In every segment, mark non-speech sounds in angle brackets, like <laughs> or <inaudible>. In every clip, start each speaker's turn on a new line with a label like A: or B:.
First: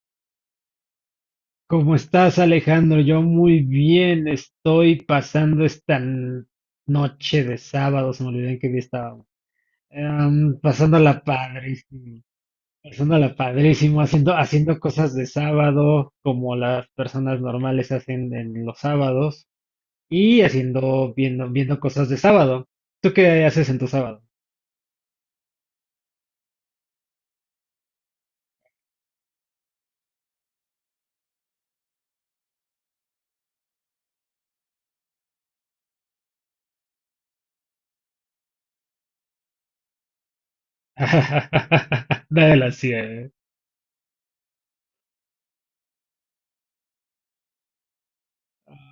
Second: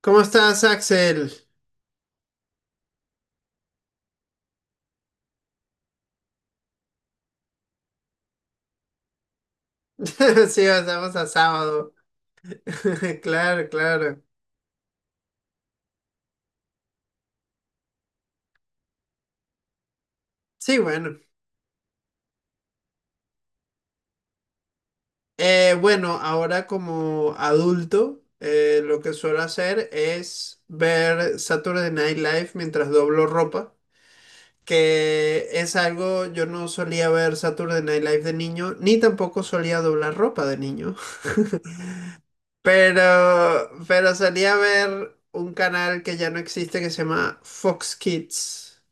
A: ¿Cómo estás, Axel?
B: ¿Cómo estás, Alejandro? Yo muy bien, estoy pasando esta noche de sábado. Se me olvidó en qué día estábamos.
A: <laughs> Sí, pasamos
B: Pasándola
A: a sábado.
B: padrísimo,
A: <laughs>
B: pasándola
A: Claro,
B: padrísimo,
A: claro.
B: haciendo cosas de sábado como las personas normales hacen en los sábados y
A: Sí, bueno.
B: viendo cosas de sábado. ¿Tú qué haces en tu sábado?
A: Bueno, ahora como adulto, lo que suelo hacer es ver Saturday Night Live mientras doblo ropa, que es algo, yo no solía ver Saturday Night Live de niño, ni tampoco solía doblar ropa de niño. <laughs>
B: <laughs> Nadie la
A: Pero,
B: hacía.
A: pero solía ver un canal que ya no existe que se llama Fox Kids.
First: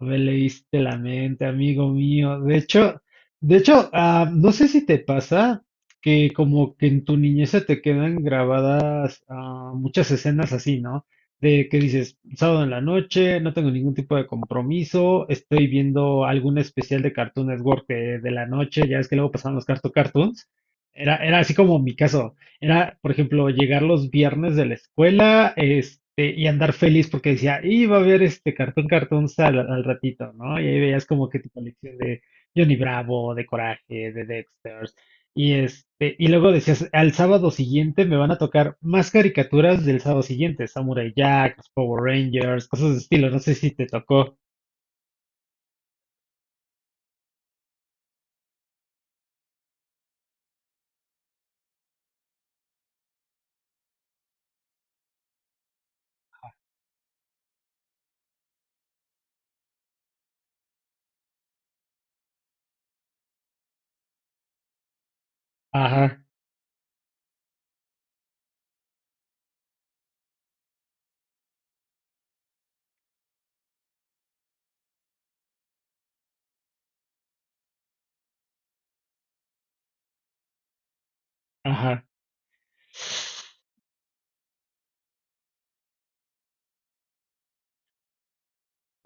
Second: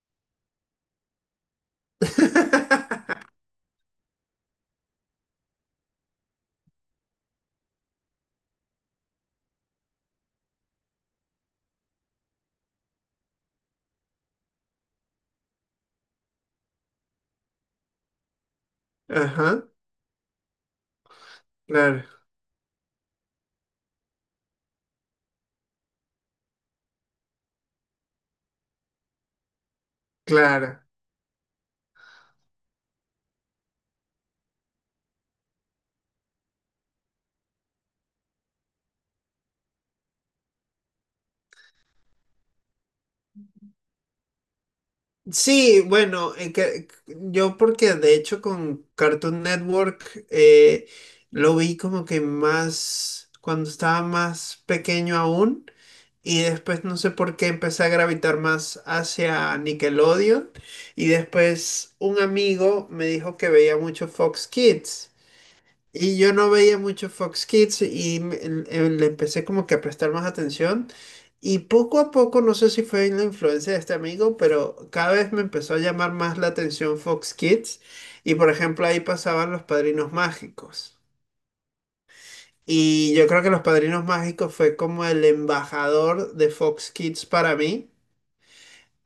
B: Me leíste la mente, amigo mío. De hecho,
A: <laughs>
B: de hecho, no sé si te pasa que como que en tu niñez se te quedan grabadas muchas escenas así, ¿no? De que dices, sábado en la noche, no tengo ningún tipo de compromiso, estoy viendo algún especial de Cartoon Network de la noche, ya es que luego pasaban los
A: Ajá.
B: Cartoon Cartoons. Era así como mi
A: Claro,
B: caso. Era, por ejemplo, llegar los viernes de la escuela, y andar feliz porque decía, iba a ver este cartón cartón al ratito, ¿no? Y ahí
A: claro.
B: veías como que tu colección de Johnny Bravo, de Coraje, de Dexter, y y luego decías, al sábado siguiente me van a tocar más caricaturas del sábado siguiente, Samurai Jack, los Power Rangers, cosas de estilo, no sé si te tocó.
A: Sí, bueno, yo porque de hecho con Cartoon Network lo vi como que más cuando estaba más pequeño aún y después no sé por qué empecé a gravitar más hacia Nickelodeon y después un amigo me dijo que veía mucho Fox Kids. Y
B: Ajá,
A: yo no veía mucho Fox Kids y le empecé como que a prestar más atención. Y poco a poco, no sé si fue en la influencia de este amigo, pero cada vez me empezó a llamar más la atención Fox Kids. Y por ejemplo, ahí pasaban Los Padrinos Mágicos.
B: ajá,
A: Y yo creo que Los Padrinos Mágicos fue como el embajador de Fox Kids para mí,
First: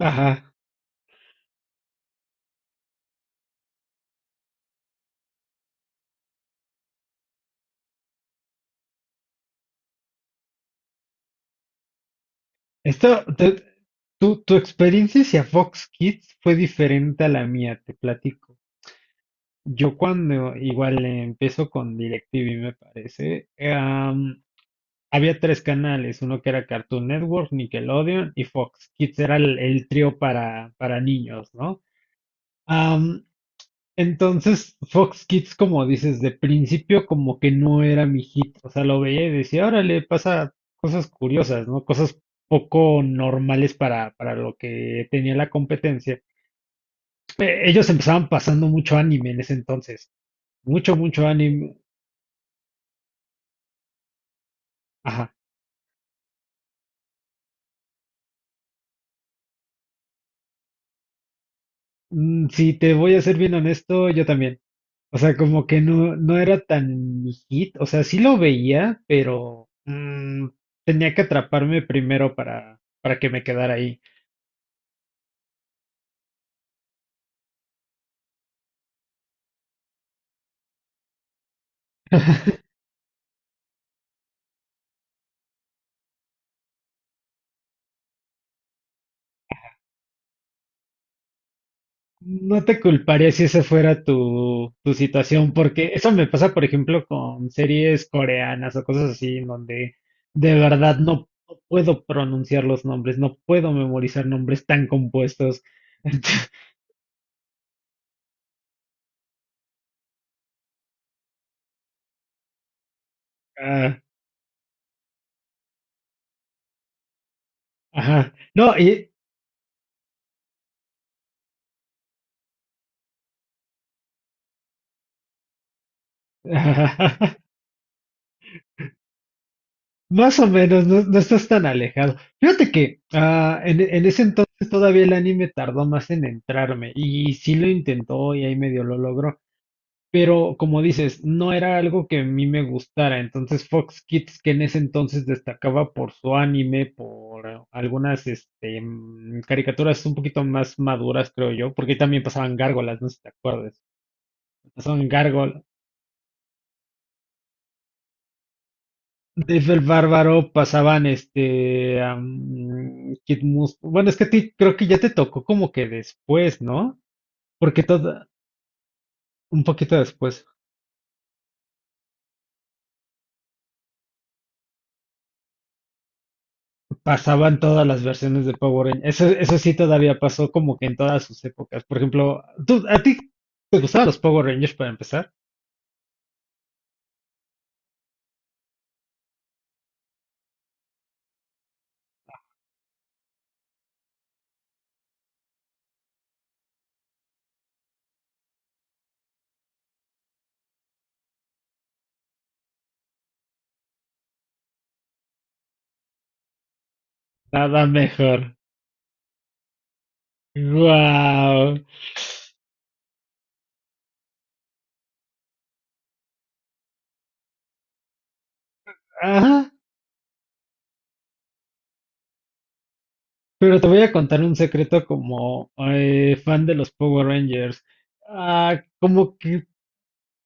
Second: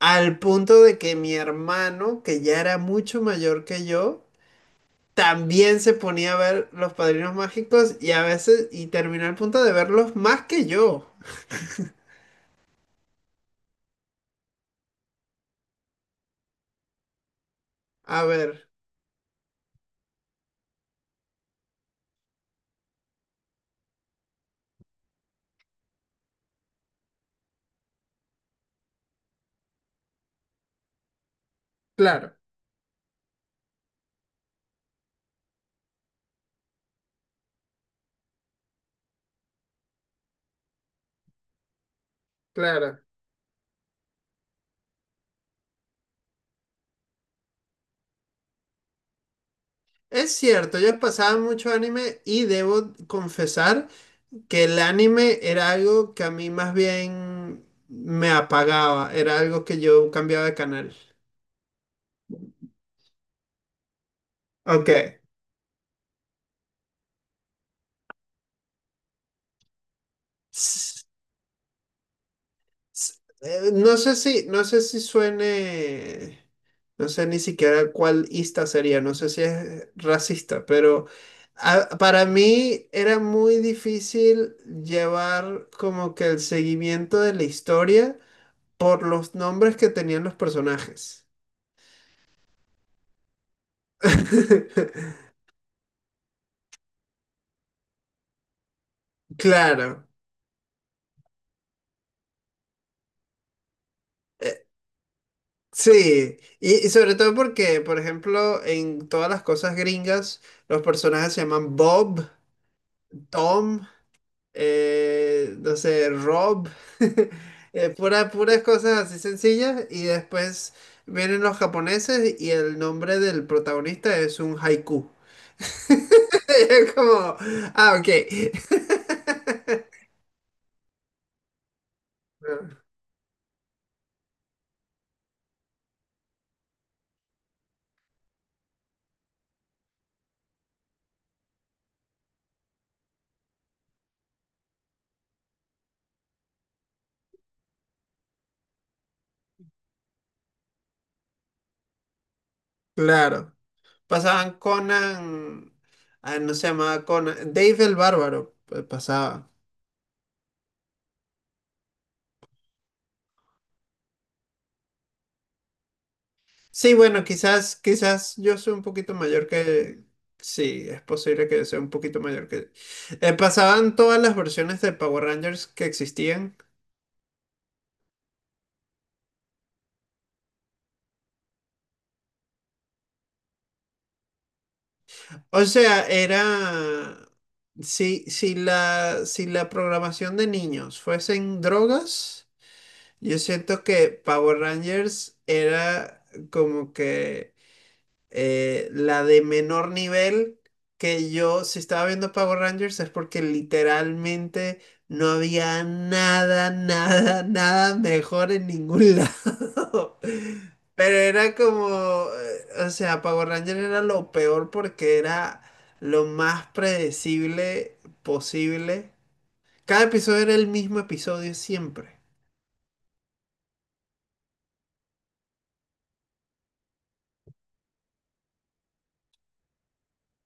A: al punto de que mi hermano, que ya era mucho mayor que yo, también se ponía a ver Los Padrinos Mágicos y a veces, y terminó al punto de verlos más que yo.
B: Esta, te- Tu, tu experiencia hacia Fox Kids fue diferente a la mía, te
A: A
B: platico.
A: ver,
B: Yo cuando igual empiezo con DirecTV, me parece. Había tres canales, uno que era Cartoon Network, Nickelodeon y Fox Kids, era el trío para niños, ¿no?
A: claro,
B: Entonces, Fox Kids, como dices, de principio como que no era mi hit. O sea, lo veía y decía, órale, pasa cosas curiosas, ¿no? Cosas poco
A: claro.
B: normales para lo que tenía la competencia. Ellos empezaban pasando mucho anime en ese entonces,
A: Es cierto, yo
B: mucho
A: pasaba mucho
B: anime.
A: anime y debo confesar que el
B: Ajá.
A: anime era algo que a mí más bien me apagaba, era algo que yo cambiaba de canal.
B: Si te voy a ser bien honesto, yo también.
A: Ok.
B: O sea, como que no era tan mi hit. O sea, sí lo veía, pero tenía que atraparme primero
A: S-
B: para que me quedara
A: no
B: ahí.
A: sé si, suene, no sé ni siquiera cuál ista sería, no sé si es racista, pero para mí era muy difícil llevar como que el seguimiento de la historia por los nombres que tenían los personajes.
B: No te culparía si esa fuera tu
A: <laughs>
B: situación, porque eso me pasa, por ejemplo, con series coreanas o cosas así, en donde
A: Claro,
B: de verdad no puedo pronunciar los nombres, no puedo memorizar nombres tan compuestos.
A: sí.
B: <laughs>
A: Y sobre todo porque, por ejemplo, en todas las cosas gringas, los personajes se llaman Bob, Tom.
B: Ah,
A: No sé, Rob, <laughs>
B: ajá.
A: puras
B: No,
A: cosas
B: y
A: así sencillas. Y después vienen los japoneses y el nombre del protagonista es un haiku. <laughs> Es como,
B: <laughs>
A: ok. <laughs>
B: más o menos. No estás tan alejado. Fíjate que en ese entonces todavía el anime tardó más en entrarme, y sí lo intentó y ahí medio lo logró. Pero como dices, no era algo que a mí me gustara. Entonces Fox Kids, que en ese entonces destacaba por su anime, por algunas caricaturas un poquito más maduras, creo yo, porque ahí también pasaban gárgolas, no sé si te
A: Claro.
B: acuerdas.
A: Pasaban
B: Pasaban gárgolas.
A: Conan, no se llamaba Conan, Dave el Bárbaro, pues, pasaba.
B: Dave el Bárbaro, pasaban Kid Mus. Bueno, es que a ti creo que ya te tocó como que después,
A: Sí,
B: ¿no?
A: bueno,
B: Porque todo,
A: quizás yo soy un poquito mayor
B: un poquito
A: que...
B: después.
A: Sí, es posible que sea un poquito mayor que... Pasaban todas las versiones de Power Rangers que existían.
B: Pasaban todas las versiones de Power Rangers. Eso sí todavía pasó como que en todas sus épocas. Por ejemplo, ¿a ti te gustaban los Power Rangers para empezar?
A: O sea, era... Si la programación de niños fuesen drogas, yo siento que Power Rangers era como que la de menor nivel que yo, si estaba viendo Power Rangers, es porque literalmente no había
B: Nada
A: nada mejor
B: mejor.
A: en ningún lado. <laughs> Pero era
B: ¡Guau!
A: como, o sea, Power Rangers era lo peor porque era lo más predecible posible.
B: Ajá.
A: Cada episodio era el mismo episodio siempre.
B: Pero te voy a contar un secreto como fan de los Power Rangers. Ah, como que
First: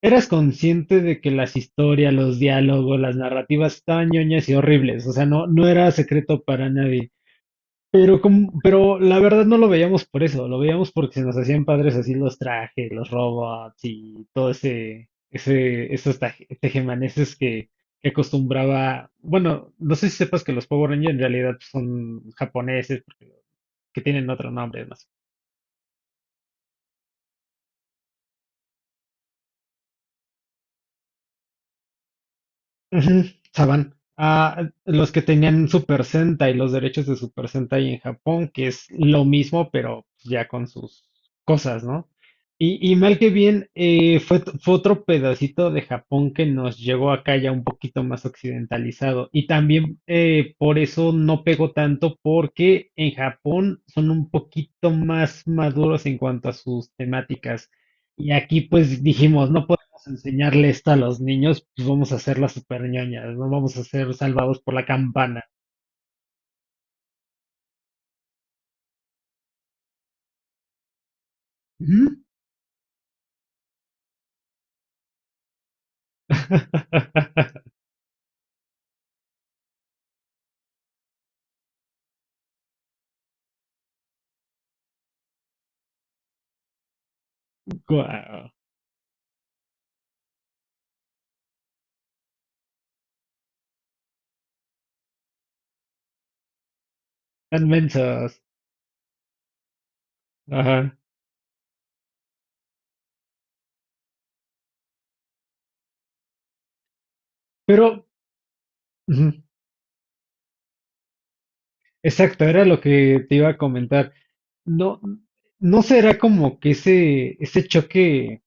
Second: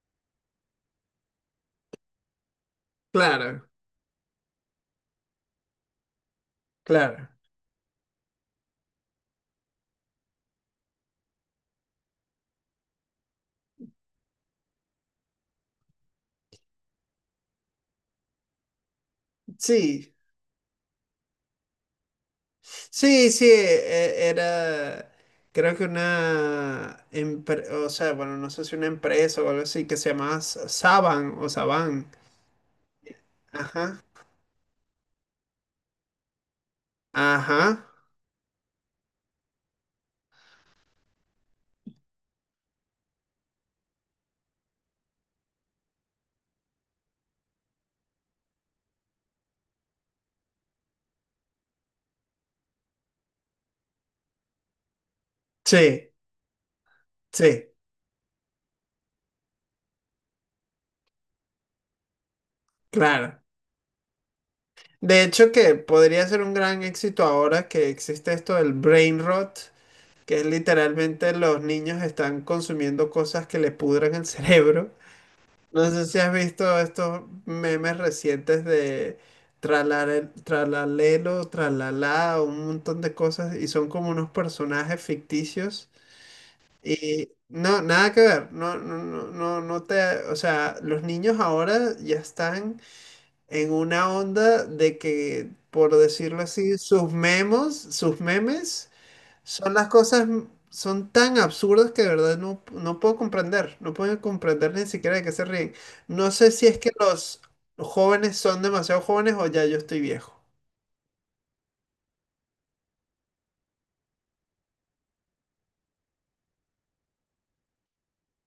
B: eras consciente de que las historias, los diálogos, las
A: Claro,
B: narrativas estaban ñoñas y horribles. O sea, no era secreto para nadie.
A: claro.
B: Pero, como, pero la verdad no lo veíamos por eso, lo veíamos porque se nos hacían padres así los trajes, los robots y todo esos tejemanejes que acostumbraba. Bueno, no sé
A: Sí.
B: si sepas que los Power Rangers en realidad son japoneses, que tienen otro nombre, no sé.
A: Era, creo que una, o sea, bueno, no sé si una empresa o algo así, que se llamaba Saban o Saban.
B: Ujú, Saban.
A: Ajá,
B: Ah, los que tenían Super Sentai, los derechos de Super
A: ajá.
B: Sentai en Japón, que es lo mismo, pero ya con sus cosas, ¿no? Y mal que bien, fue otro pedacito de Japón que nos llegó acá ya un poquito más occidentalizado. Y también por eso no pegó tanto, porque en Japón son un poquito más maduros
A: Sí,
B: en cuanto a sus temáticas.
A: sí,
B: Y aquí pues dijimos, no enseñarle esto a los niños, pues vamos a hacer las super ñoñas,
A: claro.
B: no vamos a ser salvados por la
A: De
B: campana.
A: hecho, que podría ser un gran éxito ahora que existe esto del brain rot, que es literalmente los niños
B: Ujú.
A: están consumiendo cosas que le pudran el <laughs> cerebro. No sé si has visto estos
B: <laughs>
A: memes recientes de tralalelo, tralalá, un montón de cosas y son como unos personajes ficticios y no, nada que
B: Guau,
A: ver, no te, o sea, los niños ahora ya están en una onda de que, por decirlo así, sus
B: tan
A: memos, sus
B: mensos.
A: memes son las cosas,
B: Ajá.
A: son tan absurdas que de verdad no, no puedo comprender, no puedo comprender ni siquiera de qué se ríen. No sé si es que los
B: Pero,
A: jóvenes son demasiado
B: ujú,
A: jóvenes o ya yo estoy viejo.
B: exacto, era lo que te iba a comentar. No, ¿no será como que ese choque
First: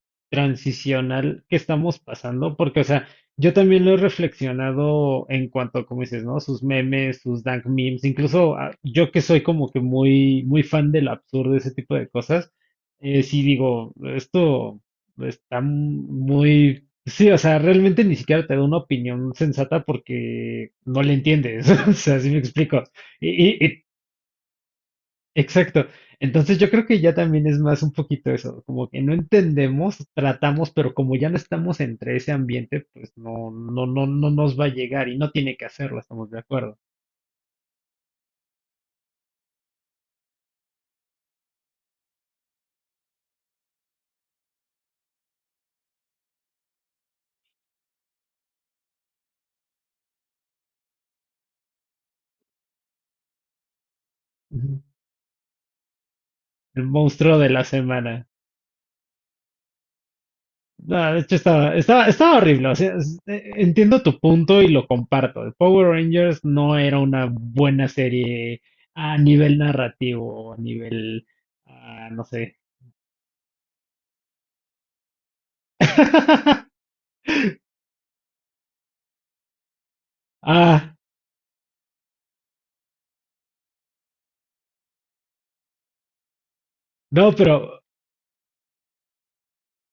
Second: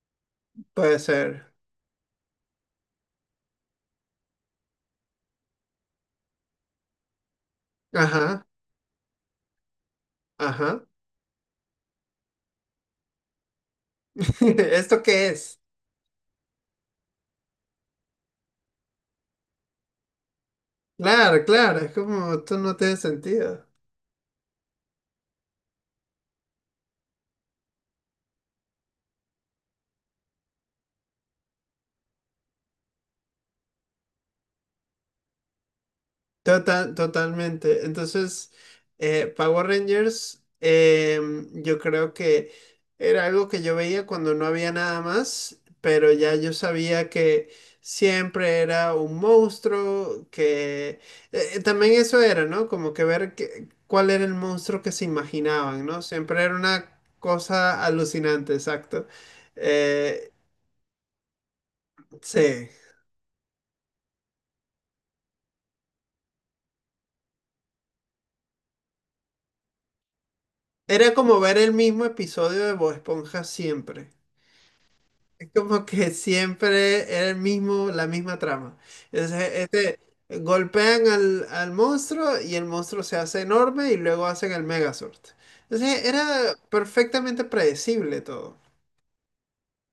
A: Puede
B: transicional
A: ser.
B: que estamos pasando? Porque, o sea, yo también lo he reflexionado en cuanto, como dices, ¿no? Sus memes, sus dank memes,
A: Ajá,
B: incluso yo que soy como que muy
A: ajá.
B: fan del absurdo, ese tipo de cosas, sí digo,
A: <laughs>
B: esto
A: ¿Esto qué es?
B: está muy... Sí, o sea, realmente ni siquiera te da una opinión sensata porque no le
A: Claro,
B: entiendes,
A: claro,
B: <laughs>
A: es
B: o sea, si
A: como
B: me
A: esto no
B: explico.
A: tiene
B: Y,
A: sentido.
B: y- y Exacto. Entonces yo creo que ya también es más un poquito eso, como que no entendemos, tratamos, pero como ya no estamos entre ese ambiente, pues no, no nos va a llegar y no tiene que hacerlo, estamos de acuerdo.
A: Total, totalmente. Entonces, Power Rangers, yo creo que era algo que yo veía cuando no había nada más, pero ya yo sabía que siempre era un monstruo, que también eso era, ¿no? Como que ver cuál era el monstruo
B: Ujú.
A: que se imaginaban, ¿no? Siempre era
B: El
A: una
B: monstruo de la
A: cosa
B: semana.
A: alucinante, exacto. Eh,
B: No, de hecho estaba horrible.
A: sí.
B: O sea, entiendo tu punto y lo comparto. The Power Rangers no era una buena serie a nivel narrativo, a
A: Era
B: nivel,
A: como ver el mismo
B: ah, no sé.
A: episodio de Bob Esponja siempre. Es como que
B: <laughs>
A: siempre era el mismo, la misma trama. Entonces, este,
B: Ah,
A: golpean al, al monstruo y el monstruo se hace enorme y luego hacen el Megazord. Entonces, era
B: no,
A: perfectamente
B: pero
A: predecible todo.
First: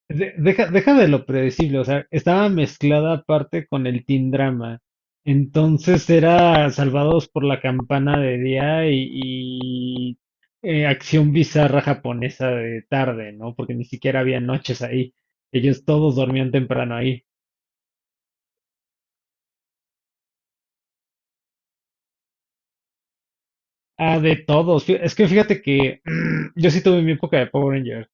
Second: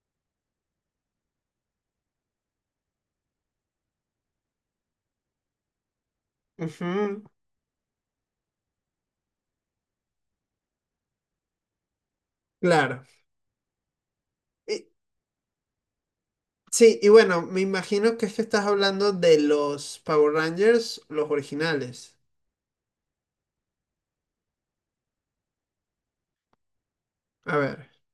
B: Deja, deja de lo predecible, o sea, estaba mezclada aparte con el teen drama. Entonces era
A: Ujú,
B: Salvados por la Campana de día y acción bizarra japonesa de
A: claro.
B: tarde, ¿no? Porque ni siquiera había noches
A: Y-
B: ahí. Ellos todos dormían temprano
A: sí, y
B: ahí.
A: bueno, me imagino que es que estás hablando de los Power Rangers, los originales.
B: Ah, de todos. Es que fíjate que <clears throat> yo sí tuve mi época de
A: A
B: Power
A: ver.
B: Ranger.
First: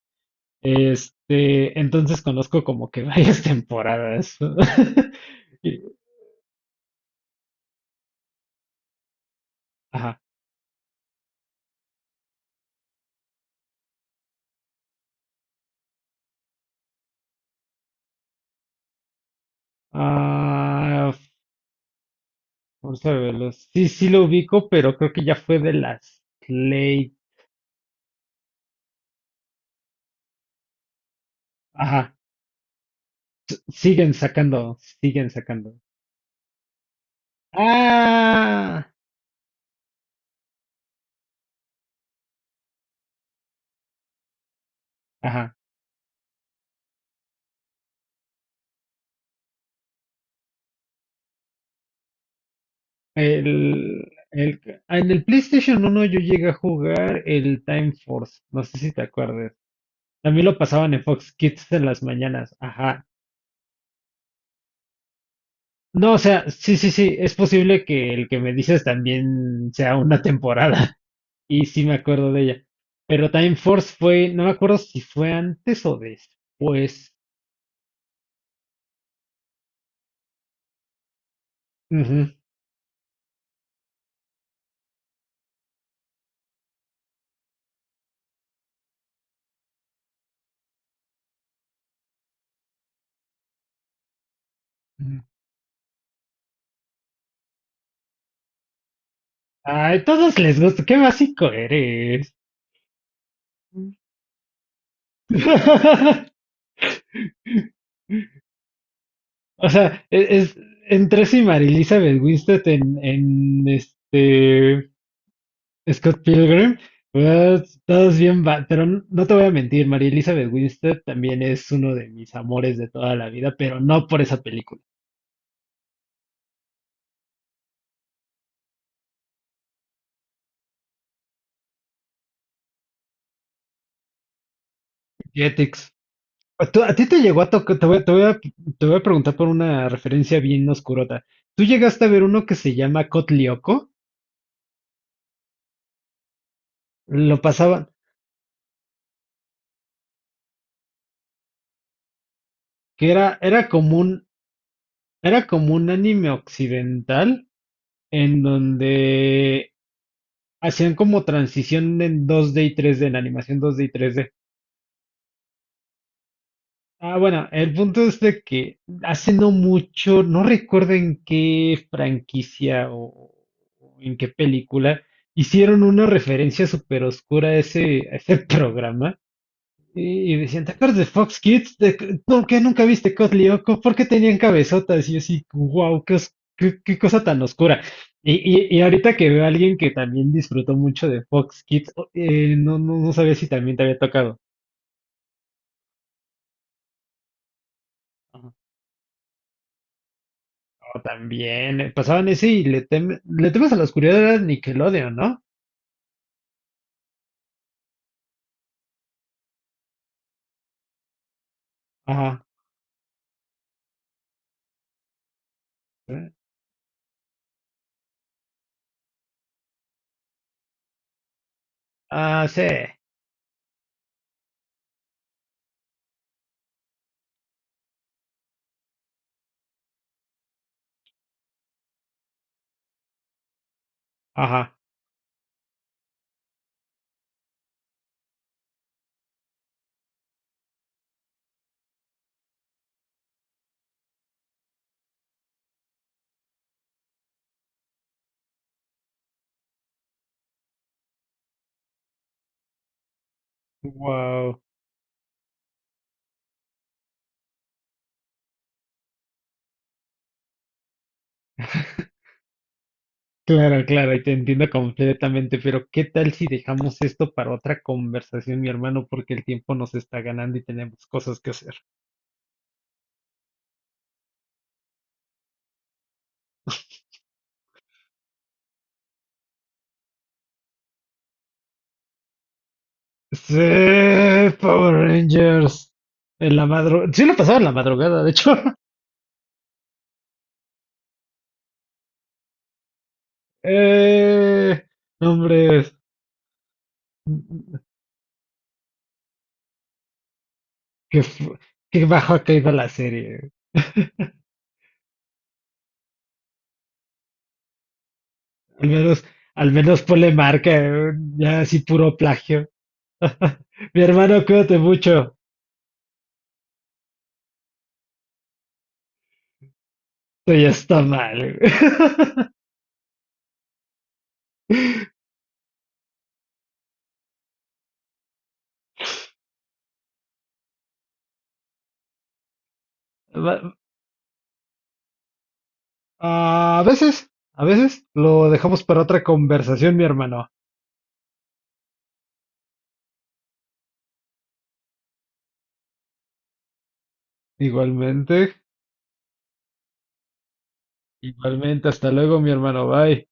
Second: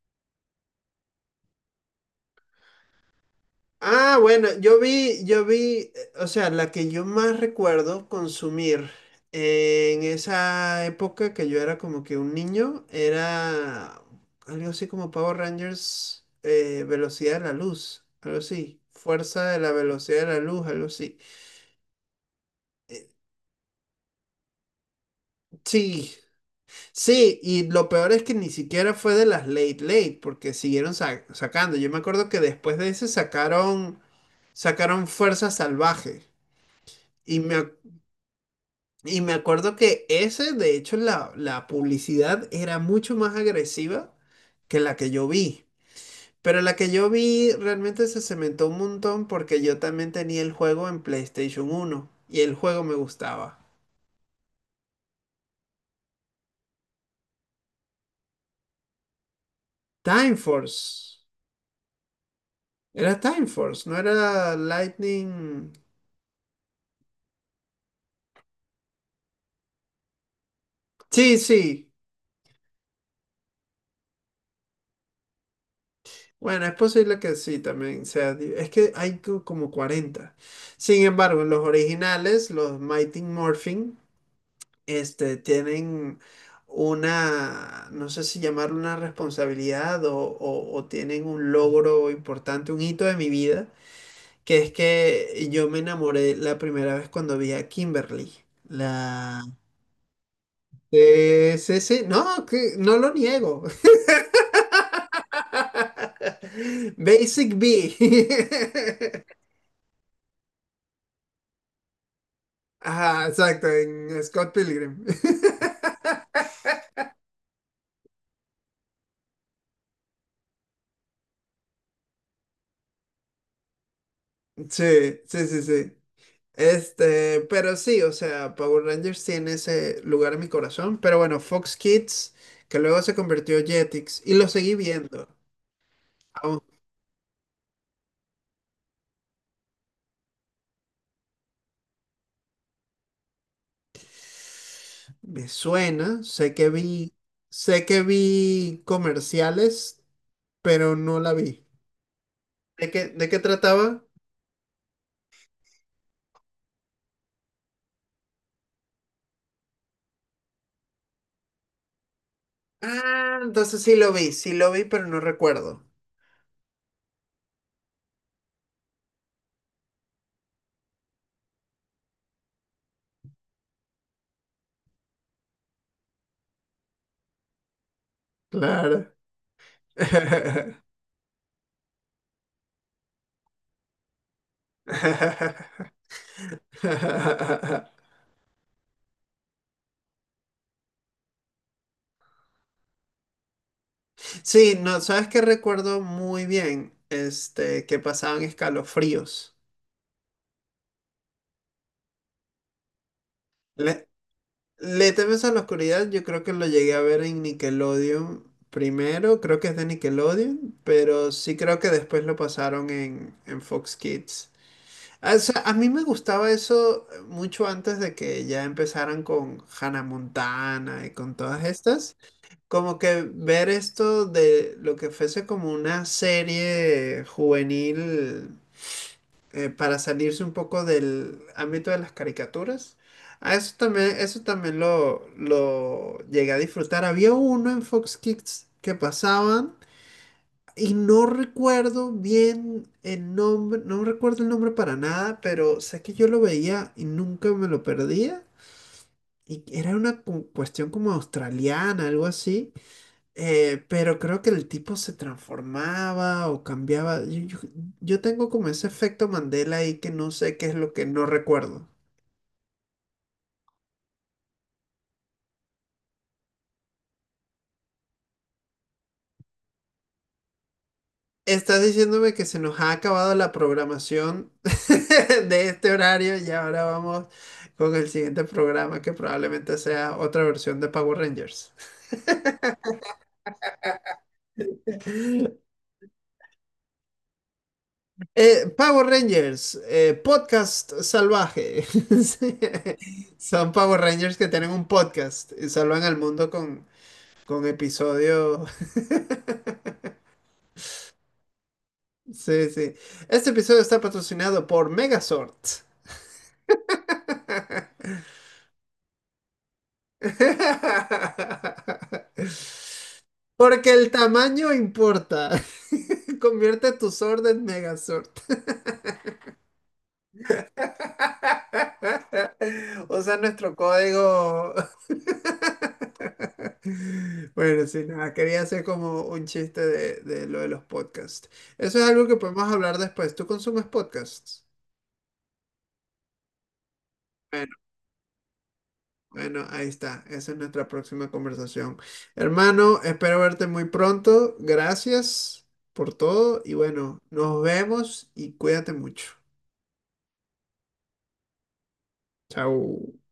B: Entonces conozco como que varias <laughs>
A: Ah,
B: temporadas.
A: bueno,
B: <laughs>
A: yo
B: Y
A: vi, o sea, la que yo más recuerdo consumir en
B: ajá.
A: esa época que yo era como que un niño, era algo así como Power Rangers, Velocidad de la Luz, algo así, Fuerza de la Velocidad de la Luz, algo
B: Ah,
A: así.
B: vamos a verlo. Sí, sí lo ubico, pero creo que ya fue de
A: Sí,
B: las Play.
A: sí, y lo peor es que ni siquiera fue de las late late, porque siguieron sacando. Yo me
B: Ajá.
A: acuerdo que después de ese
B: Siguen sacando,
A: sacaron
B: siguen
A: Fuerza
B: sacando.
A: Salvaje. Y me, ac-
B: Ah,
A: Y me acuerdo que ese, de hecho, la publicidad era mucho más agresiva que la que yo
B: ajá.
A: vi. Pero la que yo vi realmente se cementó un montón porque yo también tenía el juego en PlayStation uno y el juego me gustaba.
B: El, el, en el PlayStation uno yo llegué a jugar el Time Force. No sé si te acuerdas.
A: Time
B: También lo pasaban en
A: Force.
B: Fox Kids en las mañanas. Ajá.
A: Era Time Force, no era Lightning.
B: No, o sea, sí, sí, sí. Es posible que el que me dices también sea una <laughs> temporada.
A: Sí,
B: Y sí
A: sí.
B: me acuerdo de ella. Pero Time Force fue, no me acuerdo si fue antes o
A: Bueno, es
B: después.
A: posible que sí también sea. Es que hay como 40. Sin embargo, en los
B: Ujú.
A: originales, los Mighty Morphin, este, tienen una, no sé si llamarlo una responsabilidad o, o tienen un logro importante, un hito de mi vida, que es que yo me enamoré la primera vez cuando vi a Kimberly. La...
B: Ay, todos les gusta, qué básico
A: Sí, sí,
B: eres.
A: no, que, no lo niego.
B: <laughs>
A: <laughs> Basic B.
B: O sea, es, entre sí Mary Elizabeth Winstead
A: <laughs> Ajá, exacto,
B: en
A: en Scott
B: este
A: Pilgrim. <laughs>
B: Scott Pilgrim, pues, todos bien, pero no te voy a mentir, Mary Elizabeth Winstead también es uno de mis amores de toda la vida, pero no por esa película.
A: Sí, sí, sí, sí. Este, pero sí, o sea, Power Rangers tiene ese lugar en mi corazón, pero bueno, Fox Kids, que luego se convirtió en Jetix, y lo seguí viendo. Aún
B: Pues ¿a ti te llegó a tocar? Te voy a preguntar por una referencia bien oscurota. ¿Tú llegaste a ver uno que se llama Cotlioco?
A: me suena,
B: Lo
A: sé
B: pasaban,
A: que vi comerciales, pero no la vi.
B: que
A: De qué trataba?
B: era como un anime occidental en donde hacían como transición en 2D y 3D, en
A: Ah,
B: animación
A: entonces
B: 2D y 3D.
A: sí lo vi, pero no recuerdo.
B: Ah, bueno, el punto es de que hace no mucho, no recuerdo en qué franquicia o en qué película, hicieron una referencia súper oscura a a ese <laughs>
A: Claro.
B: programa. Y decían, ¿te
A: <laughs>
B: acuerdas de Fox Kids? ¿De que- ¿Por qué nunca viste Cotli Oco? ¿Por qué tenían cabezotas? Y yo así, wow, qué, qué cosa tan oscura.
A: <laughs>
B: Y, y ahorita que veo a alguien que también disfrutó mucho de Fox Kids, no sabía si también te había tocado.
A: Sí, no, ¿sabes qué recuerdo muy bien? Este, que pasaban escalofríos.
B: O también pasaban ese le temes a la
A: Le,
B: oscuridad era
A: Le
B: Nickelodeon, ¿no?
A: temes a la oscuridad, yo creo que lo llegué a ver en Nickelodeon primero, creo que es de Nickelodeon, pero sí creo que después lo
B: Ajá.
A: pasaron en Fox Kids. Ah, o sea, a mí me
B: ¿Eh?
A: gustaba eso mucho antes de que ya empezaran con Hannah Montana y con todas estas.
B: Ah, sí.
A: Como que ver esto de lo que fuese como una serie juvenil para salirse un poco del ámbito de las caricaturas. Ah, eso
B: Ajá.
A: también lo llegué a disfrutar. Había uno en Fox Kids que pasaban y no recuerdo bien el nombre, no recuerdo el nombre para nada, pero sé que yo lo veía y nunca me lo perdía. Y era una cuestión como australiana, algo así. Pero creo que
B: Wow.
A: el tipo se transformaba o cambiaba. Yo tengo como ese efecto Mandela ahí que no sé qué es lo que no recuerdo.
B: Claro, claro, y te entiendo completamente, pero ¿qué tal si dejamos esto para otra conversación, mi hermano? Porque el tiempo nos está ganando y tenemos cosas que hacer.
A: Estás diciéndome que se nos ha acabado la programación <laughs> de este horario y ahora vamos con el siguiente programa que probablemente sea otra versión de Power Rangers.
B: Sí, Power
A: <laughs>
B: Rangers. En la madrugada. Sí, lo pasaba en la madrugada, de hecho. <laughs>
A: Power Rangers, podcast salvaje. <laughs> Sí. Son Power Rangers que tienen un
B: Eh,
A: podcast y
B: hombres,
A: salvan al mundo con episodio. <laughs>
B: que, fu- que bajo ha
A: Sí,
B: caído la
A: sí. Este
B: serie.
A: episodio está patrocinado por Megazord. <laughs>
B: Al menos, al menos ponle marca, ya así puro plagio.
A: Porque
B: <laughs> Mi
A: el
B: hermano,
A: tamaño
B: cuídate mucho.
A: importa. <laughs> Convierte tu sword en Megazord.
B: Esto ya está mal. <laughs>
A: <laughs> Usa nuestro código. <laughs> Bueno, sí, nada, quería hacer como un chiste de lo de los podcasts. Eso es algo que podemos hablar después. ¿Tú
B: Va,
A: consumes podcasts?
B: a veces, a veces lo dejamos para otra
A: Bueno, ahí
B: conversación, mi
A: está.
B: hermano.
A: Esa es nuestra próxima conversación. Hermano, espero verte muy pronto. Gracias por todo y bueno, nos vemos y
B: Igualmente,
A: cuídate mucho.
B: igualmente, hasta luego, mi hermano.
A: Chao.
B: Bye.